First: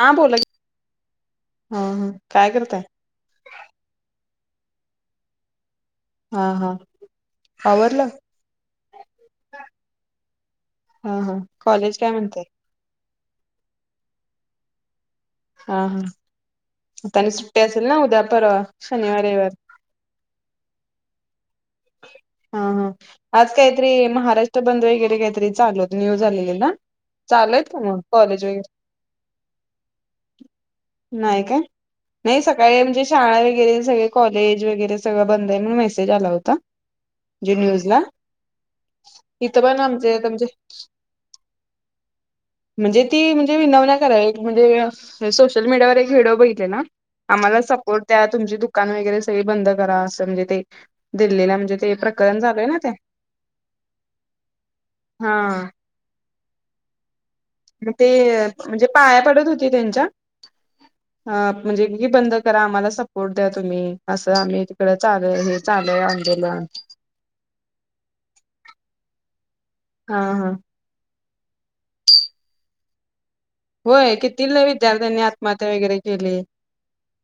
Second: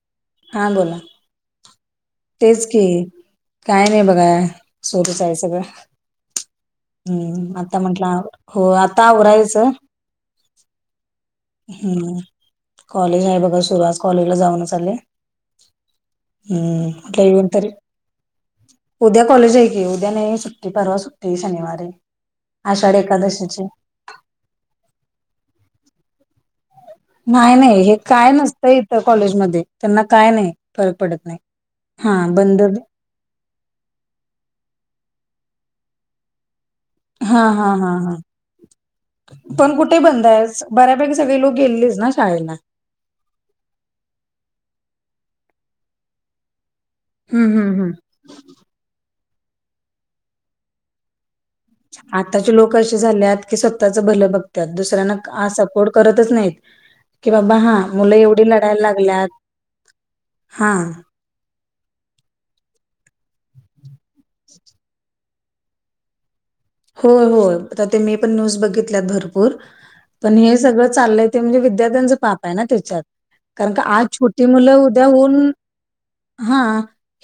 हा बोला की हा बोला, हा हा काय तेच करताय? कि. काय नाही बघा सूरुचं आहे सगळं हा हा हम्म, ऋ आता आवरलं? म्हंटलं अता आतावरायचं. हा, हा..... कॉलेज काय हम्म म्हणतय? कॉलेज आहे बघा सुरु, आज कॉलेजला जाऊनचं आले. हा, हा हम्म त्याला म्हटलं आणि येऊन सुट्टी तरी असेल ना उद्या पर अ शनिवार, उद्या रविवार? कॉलेज आहे उद्या नाही सुट्टी, परवा सुट्टी शनिवार ये. हा, हा आज काहीतरी महाराष्ट्र बंद वगैरे काहीतरी चालू होतं, न्यूज आलेली ना? चालू नाही, आहेत का नाही हे मग काय कॉलेज वगैरे नसतंय इथं कॉलेजमध्ये, त्यांना काय नाही फरक पडत नाही. हा नाही बंद सकाळी म्हणजे शाळा वगैरे सगळे कॉलेज वगैरे सगळं बंद आहे म्हणून मेसेज आला होता हा म्हणजे हा न्यूज हा ला हा इथं पण कुठे आमचे बंद तुमचे आज बऱ्यापैकी सगळे लोक गेलेच ना शाळेला? म्हणजे ती म्हणजे विनवण्या करायलती एक म्हणजे सोशल मीडियावर एक व्हिडिओ बघितलेला हम्म आम्हाला हम्म हम्म सपोर्ट द्या तुमची दुकान वगैरे सगळी बंद करा असं म्हणजे ते दिल्लीला म्हणजे ते प्रकरण आताचे झालंय लोक ना ते असे झाल्यात की स्वतःच भलं बघत्यात हा दुसऱ्यांना सपोर्ट करतच नाहीत. कि बाबा हा मग ते मुलं एवढी लढायला म्हणजे पाया लागल्यात, हा. हा म्हणजे की बंद करा आम्हाला सपोर्ट द्या तुम्ही असं आम्ही तिकडं चालू आहे हे चालू आहे आंदोलन. होय होय आता ते मी पण न्यूज बघितल्यात भरपूर हा पण हा हे सगळं चाललंय ते म्हणजे विद्यार्थ्यांचं पाप आहे ना तेच्यात कारण का आज होय किती छोटी लय मुलं उद्या विद्यार्थ्यांनी होऊन आत्महत्या वगैरे केली हा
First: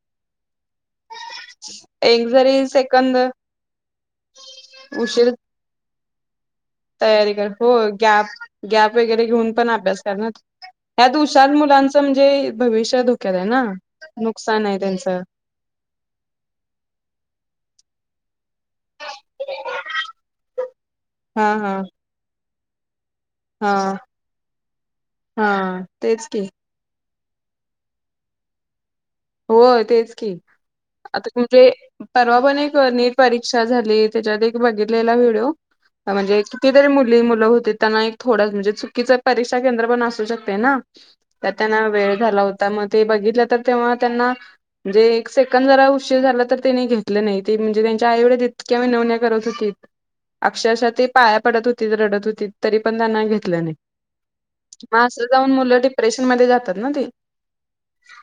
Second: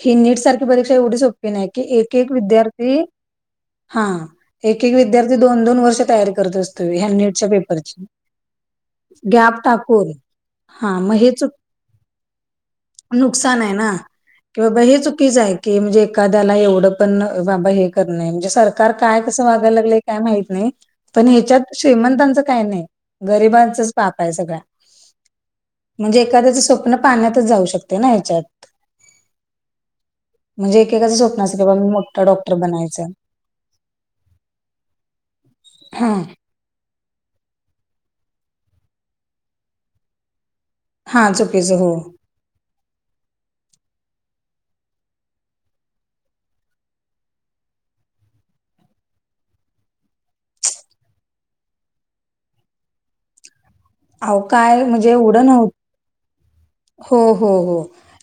ही नीट सारखी परीक्षा एवढी सोपी नाही की एक एक जरी विद्यार्थी सेकंद हा एक एक उशीर विद्यार्थी दोन दोन वर्ष तयारी करत असतो ह्या तयारी कर नीटच्या हो पेपरची गॅप गॅप वगैरे घेऊन गॅप पण अभ्यास टाकून करणार हा मग ह्यात हे हुशार चुक मुलांचं म्हणजे भविष्य धोक्यात आहे ना? कि नुकसान आहे बाबा हे त्यांचं चुकीचं आहे की म्हणजे एखाद्याला एवढं पण बाबा हे करण म्हणजे सरकार काय कसं वागायला लागलं काय माहित नाही, पण हा ह्याच्यात हा श्रीमंतांच काय नाही हा गरीबांचच पाप आहे सगळ्या. हा म्हणजे तेच की एखाद्याच पाण्यातच जाऊ शकते ना ह्याच्यात हो तेच की म्हणजे एकेकाचं आता स्वप्न असं की म्हणजे बाबा मी मोठा परवा डॉक्टर पण एक बनायचं नेट परिक्षा परीक्षा झाली त्याच्यात एक बघितलेला व्हिडिओ हा म्हणजे किती तरी मुली मुलं होती त्यांना एक थोडंच म्हणजे चुकीचं परीक्षा केंद्र पण असू शकते ना? हा त्यात चुकीचं त्यांना हो वेळ झाला होता मग ते बघितलं तर तेव्हा त्यांना म्हणजे एक सेकंड जरा उशीर झाला तर त्यांने घेतलं नाही. ते म्हणजे त्यांच्या आई वडील इतक्या विनवण्या करत होतीत अक्षरशः ते पाया पडत होती रडत होती तरी पण त्यांना घेतलं नाही. अहो काय मग म्हणजे असं एवढं जाऊन नव्ह मुलं डिप्रेशन मध्ये जातात ना ती. हो हो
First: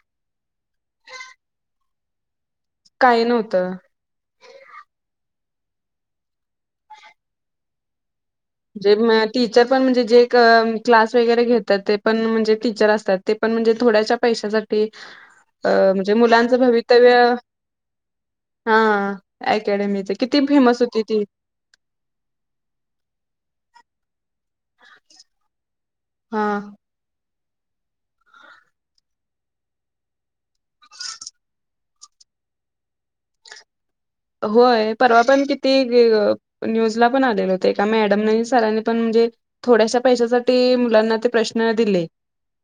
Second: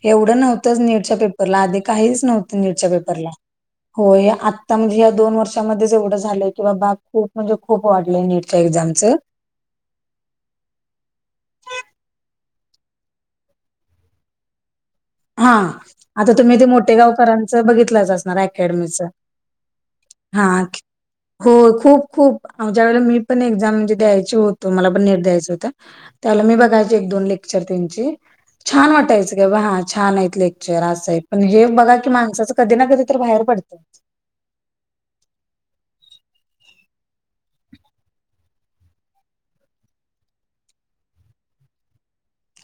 एवढं नव्हतंच नीटच्या पेपरला आधी काहीच नव्हतं नीटच्या काही पेपरला. नव्हतं. हो आत्ता म्हणजे या दोन वर्षामध्येच एवढं झालंय की बाबा खूप म्हणजे खूप वाढलंय नीट. [unintelligible] टीचर पण म्हणजे जे क्लास वगैरे घेतात ते पण म्हणजे टीचर असतात ते पण म्हणजे थोड्याश्या पैशासाठी हा अ म्हणजे आता तुम्ही मुलांचं ते भवितव्य मोठेगावकरांचं बघितलंच असणार हा अकॅडमीच अकॅडमीच हा किती फेमस होती ती. हो खूप खूप ज्या वेळेला मी पण एक्झाम म्हणजे द्यायची होतो मला पण नेट द्यायचं होतं. त्या हा वेळेला मी बघायचे एक दोन लेक्चर त्यांची छान वाटायचं की बाबा हा छान आहेत लेक्चर असं आहे पण हे बघा कि माणसाचं कधी ना कधी तर बाहेर पडतं. होय परवा पण किती न्यूजला पण आलेल होते का मॅडम नाही सरांनी पण म्हणजे थोड्याशा पैशासाठी मुलांना ते प्रश्न दिले.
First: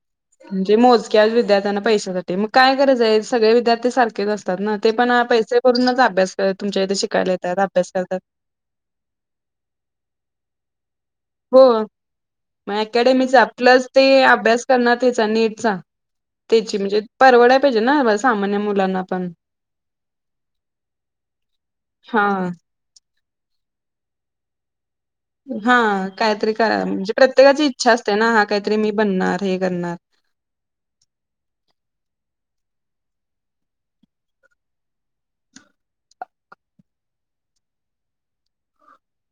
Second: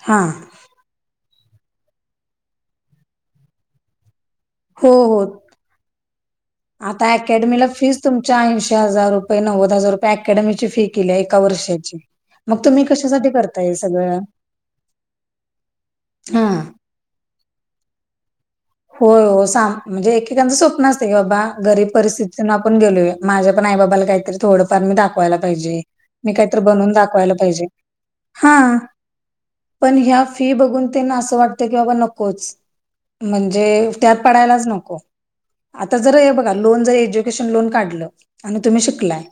हां म्हणजे मोजक्या विद्यार्थ्यांना पैशासाठी मग काय गरज आहे सगळे विद्यार्थी सारखेच असं असतात ना ते हो पण हो पैसे भरूनच अभ्यास कर तुमच्या इथे आता शिकायला येतात अकॅडमीला अभ्यास फीज करतात तुमच्या ऐंशी हजार रुपये, नव्वद हजार रुपये अकॅडमीची फी केली आहे. हो मग अकॅडेमीचा करताय आपलाच ते सगळं अभ्यास करणार हेचा नेटचा? हा तेची म्हणजे परवडाया पाहिजे न सामान्य मूल होय हो, सां म्हणजे एकेकांचं स्वप्न असतं की बाबा गरीब हा परिस्थितून आप पण गेलोय माझ्या पण आई बाबाला काहीरी थोडं हा काहीतरी करा बनवून म्हणजे दाखवायला पाहिजे प्रत्येकाची इच्छा असते, ना हा काहीतरी मी बनणार. हे पण करणार. ह्या फी बघून त्यांना असं वाटते की बाबा नकोच. म्हणजे त्यात पडायलाच नको. आता जर हे बघा लोन जर एज्युकेशन लोन काढलं आणि तुम्ही शिकलाय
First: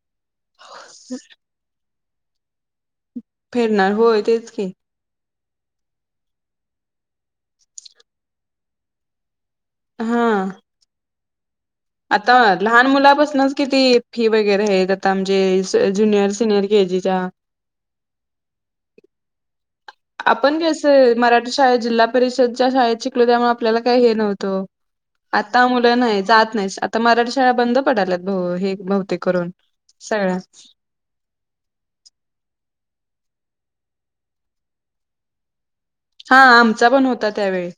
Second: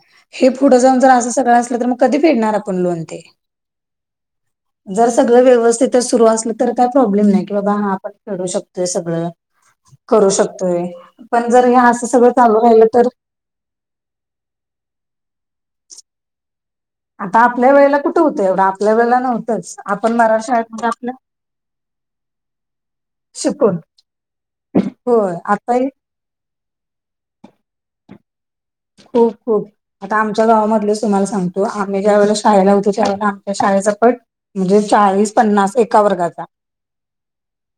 हे पुढं जाऊन जर असं सगळं असलं तर मग कधी फेडणार आपण लोन ते? फेडणार, होय तेच की. जर सगळं व्यवस्थित तर सुरू असलं तर काय प्रॉब्लेम नाही, कि बाबा हा आपण फेडू शकतोय सगळं. हा करू शकतोय पण जर हे हास आता लहान मुलापासनच किती फी वगैरे आहेत, आता म्हणजे ज्युनियर सिनियर के जी आता आपल्या वेळेला कुठ होतं एवढं आपल्या वेळेला नव्हतंच आपण मरा शाळेत आपल्या कसं मराठी शाळेत जिल्हा परिषदच्या शाळेत शी कलो त्यामुळे शिकून आपल्याला काही हे नव्हतं, होय आता आताही मुलं नाही जात नाही मराठी शाळा बंद पडाल्यात भो हे बहुतेक खूप करून. खूप आता सगळ्या आमच्या गावामधलेच तुम्हाला सांग तो आम्ही ज्या वेळेला शाळेला होतो त्यावेळेला आमच्या शाळेचा पट म्हणजे चाळीस पन्नास एका हा वर्गाचा आमचा पण होता त्यावेळी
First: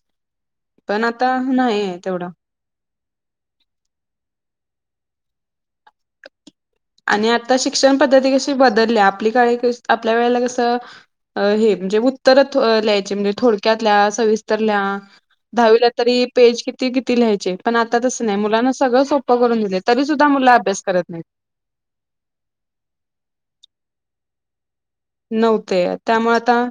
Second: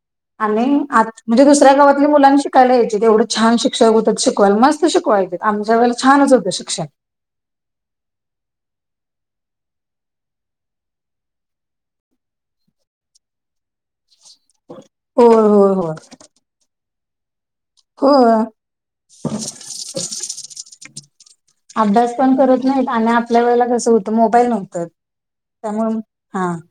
आणि पण आता म्हणेजे आत दुसऱ्या नाही गावातल्या तेवढा. मुंलाची करायचे एवढं छान शिक्षक होतात शिकवायला मस्त शिकवायचे आमच्या वेळेला छानच होतं शिक्षण. आणि आता शिक्षण पद्धती कशी बदलल्या आपली काळी कस आपल्या वेळेला कसं हे म्हणजे उत्तर लिहायचे म्हणजे थोडक्यात लिहा, सविस तर लिहा होय होय दहावीला होय तरी पेज किती किती लिहायचे पण आता तसं नाही होय मुलांना सगळं सोपं करून दिलेत. तरी सुद्धा मुल अभ्यास करत नाहीत. अभ्यास पण करत नाहीत आणि आपल्या वेळेला कसं होतं मोबाईल नव्हतं. नव्हते त्यामुळे हा आता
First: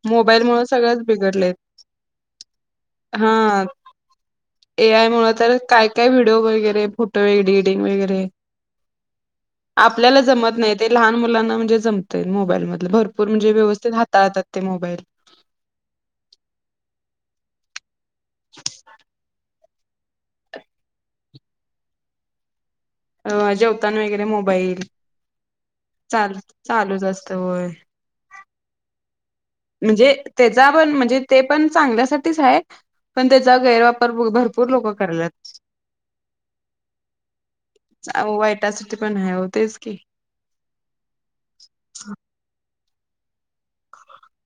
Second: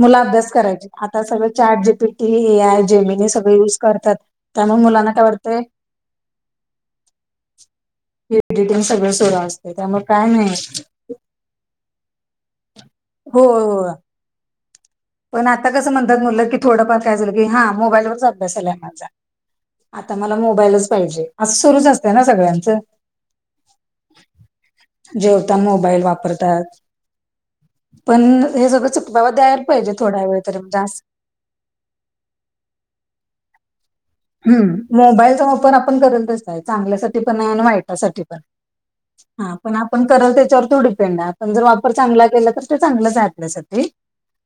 मुल मोबाईल अभ्यास मुळ करायची सगळंच आता सगळे बिघडलेत चार्ट जी पी ती, ए आय, जेमीनी हे हा सगळे युज करतात, त्यामुळे मुलांना काय वाटतय काही व्हडिओ वगैरे फोटो एडिग वगै रे एडिटिंग सगळं सुरू असते त्यामुळे आपल्याला काय जमत नाही, ते लहान मुलांना म्हणजे जम ते मोबाईलमध भरपूर हो म्हणजे हो व्यवस्थित हाताळतात ते मोबाईल. पण आता कसं म्हणतात मुल की थोडंफार काय झालं की हा मोबाईलवरच अभ्यास आलाय आहे माझा. आता मला मोबाईलच पाहिजे अस सुरूच असते ना सगळ्यांचं. अ जेवताना वगैरे मोबाईल जेवताना मोबाईल चाल वापरतात चालूच असतंय होय. पण हे सगळं चुकवाव द्याय म्हणजे त्याचा पण म्हणजे ते पण चांगल्यासाठीच आहे, पण त्याचा गैरवाप हम्म मोबाईलचा वापर आपण अरेल तसा आहे. चांगल्यासाठी पण आहे आणि वाईटासाठी पण हो, वायटासाठी पण आहे. हो हा पण तेच की आपण करल त्याच्यावर तो डिपेंड आहे. पण जर वापर चांगला केला तर ते चांगलाच आहे आपल्यासाठी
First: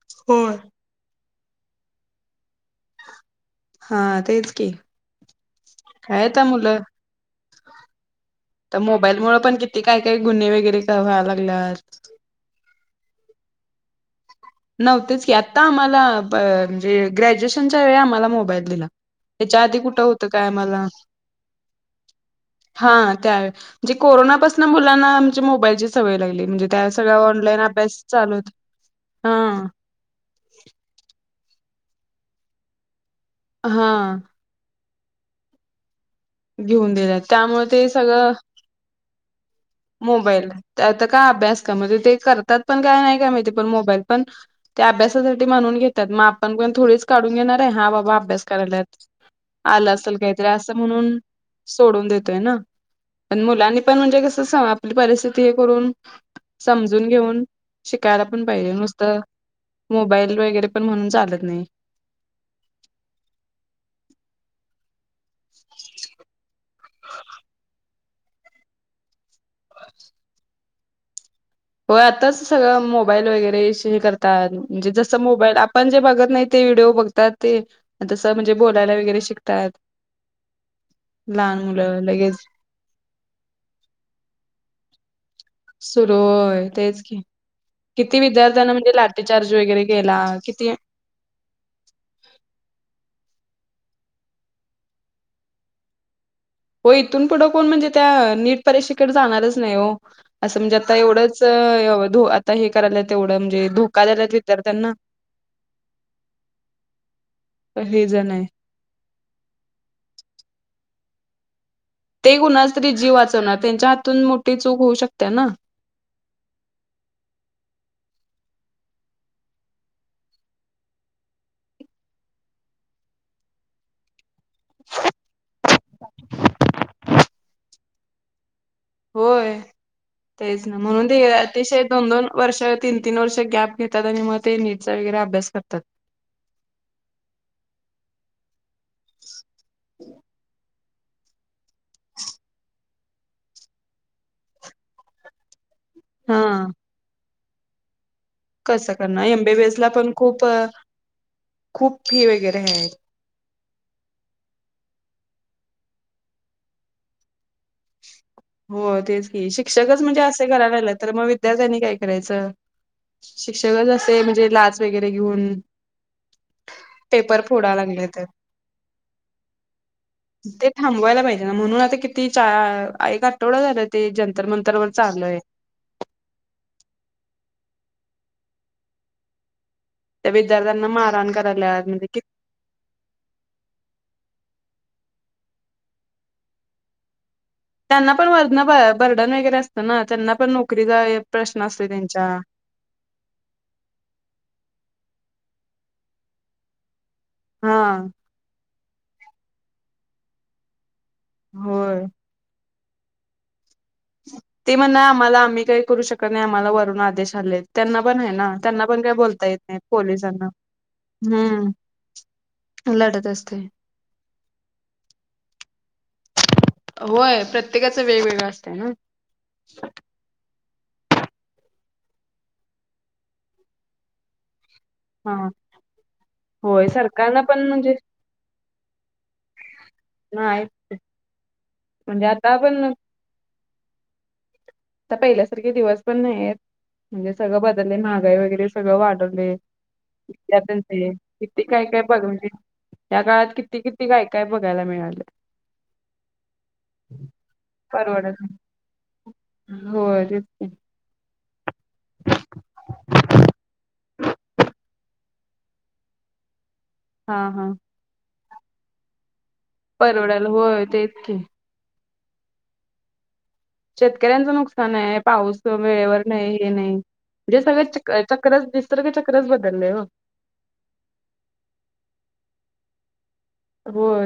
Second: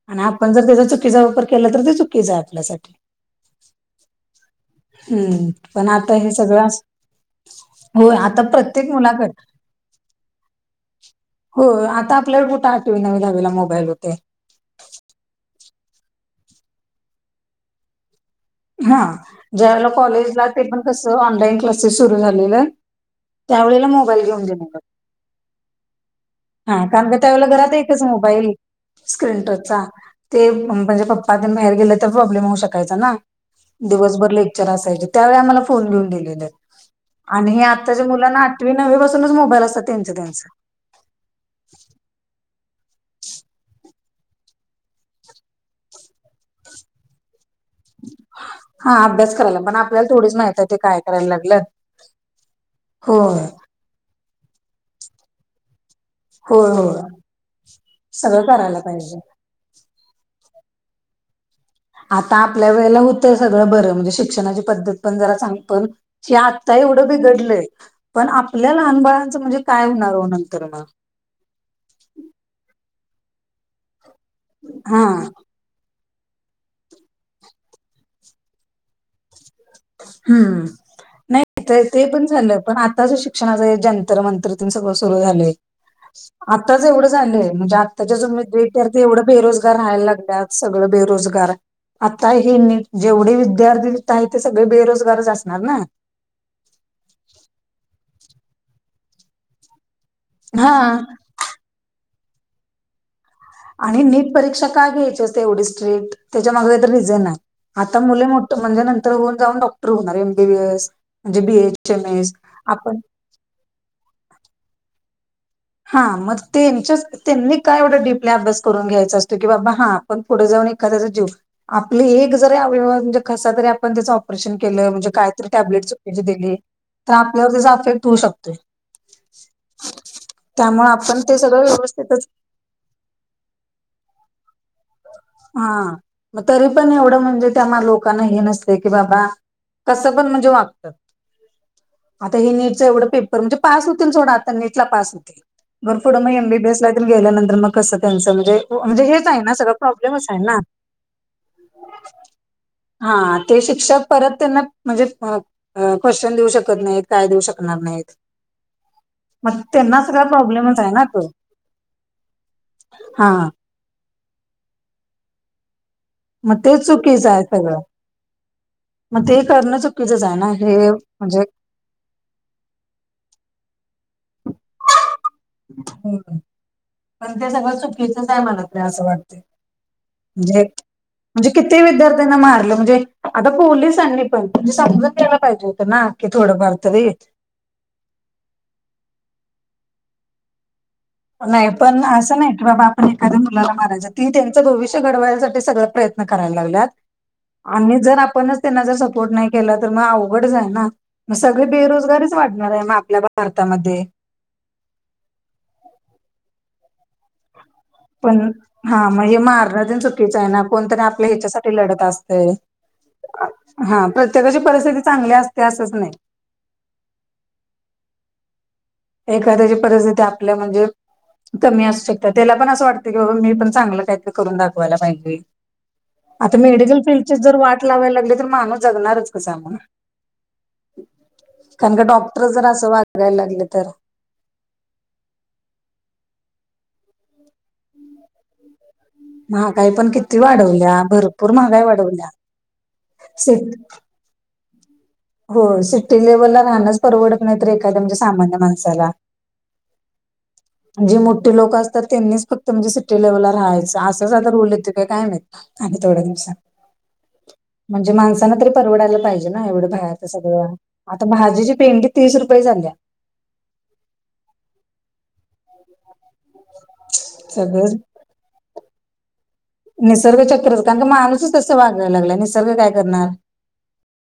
आणि आपण होय. जर त्याचा चुकीचा वापर केला तर ते चुकीच आहे आपल्यासाठी. हा तेच की हम्म पण आता काय हे सगळं मुलं असं तर मुलाकड मोबाईलमुळं पण किती काय काय गुन्हे वगैरे व्हाय लागलेत. आपल्या कुठं आठवी, नववी-दहावीला मोबाईल होते. नव्हतेच की, आता आम्हाला म्हणजे ग्रॅज्युएशनच्या वेळी आम्हाला मोबाईल. दिला. हा, त्याच्या आधी ज्यावेळेला कुठं होतं काय कॉलेजला, ते पण आम्हाला कसं ऑनलाइन क्लासेस सुरू झालेलं. हा, त्यावेळेस त्यावेळेला म्हणजे मोबाईल घेऊन कोरोनापासून दिले मुलांना आमच्या मोबाईलची सवय लागली. म्हणजे हा, त्या कारण की सगळ्या त्यावेळेला ऑनलाईन घरात एकच अभ्यास चालू मोबाईल. होता स्क्रीन हा टचचा ते, म्हणजे पप्पा तेण बाहेर गेले तर प्रॉब्लेम होऊ शकायचा ना. हा दिवसभर लेक्चर असायचे त्यावेळी आमला फोन घेऊन दिलेले. घेऊन दिला आणि हे त्यामुळे ते आत्ताच्या सगळं मुलांना आठवी नववी पासूनच मोबाईल असतात त्यांच त्यांच. मोबाईल आता काय अभ्यास का, म्हणजे ते करतात पण काय नाही का, माहीत नाही, पण मोबाईल पण. ते अभ्यासासाठी म्हणून घेतात, मग आपण कोण थोडीच काढून घेणार आहे, हा बाबा अभ्यास करायलात. हा अभ्यास करायला पण आलं आपल्याला असेल थोडीच काहीतरी माहित आहे असं ते काय म्हणून करायला लागल्यात सोडून देतोय ना, पण होय मुलांनी. पण म्हणजे, कसं आपली परिस्थिती हे करून. होय होय. समजून घेऊन शिकायला सगळं पण पाहिलेे करायला पाहिजे नुसतं मोबाईल वगैरे पण म्हणून चालत नाही. आता आपल्या वेळेला होतं सगळं बरं, म्हणजे शिक्षणाची पद्धत पण जरा सांग पण. या, आत्ता एवढं बिघडलंय, पण आपल्या लहान बाळांचं म्हणजे काय होणार हो नंतर ना? हो, आताच सगळं मोबाईल वगैरे हे करतात, म्हणजे हा जसं मोबाईल. पण जे बघत नाही ते व्हिडिओ बघतात ते तसं, म्हणजे बोलायला वगैरे शिक हम्म, लहान नाही मुलं ते पण लगेच झालं, पण आता शिक शिकण्याचं जंतर-मंतर ते सगळं सुरू झाले. सुरू होय आताच तेच एवढं की झालंय, म्हणजे आत्ताच्या किती जम विद्यार्थ्यांना त्या म्हणजे ते एवढं लाठीचार्ज बेरोजगार वगैरे राहायला केला लागत किती सगळं. बेरोजगार आता हे जेवढे विद्यार्थी. ते सगळे बेरोजगारच असणार ना. हो, इथून पुढं कोण म्हणजे, त्या नीट परीक्षेकडे जाणारच नाही हो, असं हा म्हणजे आता एवढंच. च यावधु हे करायला तेवढं म्हणजे आणि धोका द्यायल्यात नीट परीक्षा काय विद्यार्थ्यांना. घ्यायची असते एवढी स्ट्रेट, त्याच्या माग तर रिझन आहे. आता हे मुले जण आहे मोठं म्हणजे नंतर होऊन जाऊन डॉक्टर होणार, एमबीबीएस म्हणजे बीएच. ते कुणाचं तरी जीव वाचवणार, त्यांच्या हातून मोठी चूक होऊ शकते ना. हा, मग त्यांनी काय एवढं डडीपले अभ्यास करून घ्यायचा असतो की बाबा, हा. पण पुढे जाऊन एखादाचा जीव आपलं एक जरी अव म्हणजे कसा तरी आपण त्याचं ऑपरेशन केलं, म्हणजे काय तरी टॅबलेट चुकीची दिली. तर आपल्यावर त्याचा अफेक्ट होऊ शकतोय. होय तेच ना, त्यामुळे म्हणून आपण ते सगळं अतिशय दोन व्यवस्थितच दोन वर्ष तीन-तीन वर्षं गॅप घेतात आणि मग ते नीटचा वगैरे अभ्यास हा करतात. मग तरी पण एवढं म्हणजे, त्या लोकांना हे नसतं की, बाबा कसं पण म्हणजे वागतं. आता हे नीटचं एवढं पेपर म्हणजे पास होतील. सोडा, आता नीटला पास होतील. मर पुढं, मग हा एमबीबीएसला गेल्यानंतर मग कसं त्यांचं म्हणे, कसं म्हणजे करणार हेच आहे ना सगळं. एमबीबीएस पण प्रॉब्लेमच आहे ना खूप-खूप फी वगैरे आहेत. हा ते शिक्षा परत त्यांना, म्हणजे क्वेश्चन देऊ शकत नाही. काय देऊ शकणार नाहीत. हो, तेच की मग शिक्षकच त्यांना म्हणजे सगळा असे करायला प्रॉब्लेमच आहे लागलं, ना तर मग तो विद्यार्थ्यांनी काय करायचं? हा. जग असं म्हणजे लाच वगैरे घेऊन. मग ते चुकीचं पेपर आहे फोडा सगळं लागले ते मग ते करणं चुकीचंच आहे ना ते हे थांबवायला म्हणजे पाहिजे ना, म्हणून आता कित च्या एक आठवडा झाला, ते जंतर मंतर वर चालुये. हो पण ते सगळं चुकीकीचच आहे मला ते असं वाटते. त्या म्हणजे विद्यार्थ्यांना मारहाण म्हणजे करायला किती म्हणजे कि विद्यार्थ्यांना मारलं म्हणजे आता पोहलीसांनी पण म्हणजे समजून घ्यायला पाहिजे होतं ना की थोडंफार तरी. त्यांना पण वर्ण बंधन वगैरे असतं ना, त्यांना पण नोकरी जा नाही पण असं नाही कि बाब पण एखाद्या मुलाला मारायचं ती त्यांच भविष्य घडवायसाठी सगळं प्रयत्न करायला लागल्यात. हा आणि जर आपणच त्यांना जर सपोर्ट नाही केला तर, मग अवघडच आहे ना. मग सगळे होय बेरोजगारीच वाढणार आहे, म आपल्या भारतामध्ये. ते म्हणा आम्हाला आम्ही काही करू शकत नाही, आम्हाला वरून आदेश आलेत. त्यांना पण आहे ना, त्यांना पण हा काय म्हणजे बोलता येत नाही मारणं तेन चुकीचं पोलिसांना आहे ना कोणतरी आपल्या हम्. ह्याच्यासाठी लढत असतय. तु लढतं असते. हा प्रत्येकाची परिस्थिती चांगली असते असंच नाही. होय प्रत्येकाचं वेगवेगळं असतंय ना. एखाद्याची परिस्थिती आपल्या म्हणजे कमी असू शकते, त्याला पण असं वाटतं की बाबा मी पण चांगलं काहीतरी करून दाखवायला पाहिजे. हा आता होय मेडिसिन फील्डची सरकारला जर पण वाट म्हणजे लावायला लागली, तर माणूस जगणारच कसा? नाही कारण का म्हणजे डॉक्टर आता जर पण असं आता वागायला लागले तर? आता पहिल्यासारखे दिवस पण नाही आहेत म्हणजे सगळं बदलले महागाई वगैरे सगळं वाढलं. महागाई पण किती थ वाढवल्या भरपूर किती महागाई काय काय बघ वाढवल्या म्हणजे या काळात सिट किती, किती काय काय बघायला मिळालं. हो सिटी लेव्हलला राहणंच परवडत नाहीत, एखाद्या म्हणजे परवडत नाही सामान्य माणसाला. होय, तेच की जे मोठे लोक असतात त्यांनीच फक्त म्हणजे सिटी लेव्हलला राहायचं, आसं साधा रूल येते का काय माहित आणि तेवढया दिवसात हा, हा म्हणजे माणसांना तरी परवडायला पाहिजे ना एवढं बाहेर च परवडायला सगळं होय तेच आता की भाजी ची पेंडी तीस रुपये झाल्या. शेतकऱ्यांचं नुकसान आहे पाऊस वेळेवर नाही, हे नाही म्हणजे सगळ सगळं चिखल चक्रच, निसर्गचक्र चक्रच बदलले बघ. निर्ग चक्रच कारण का माणूसच तंस वागायला लागलाय, निसर्ग काय करणार? हो, त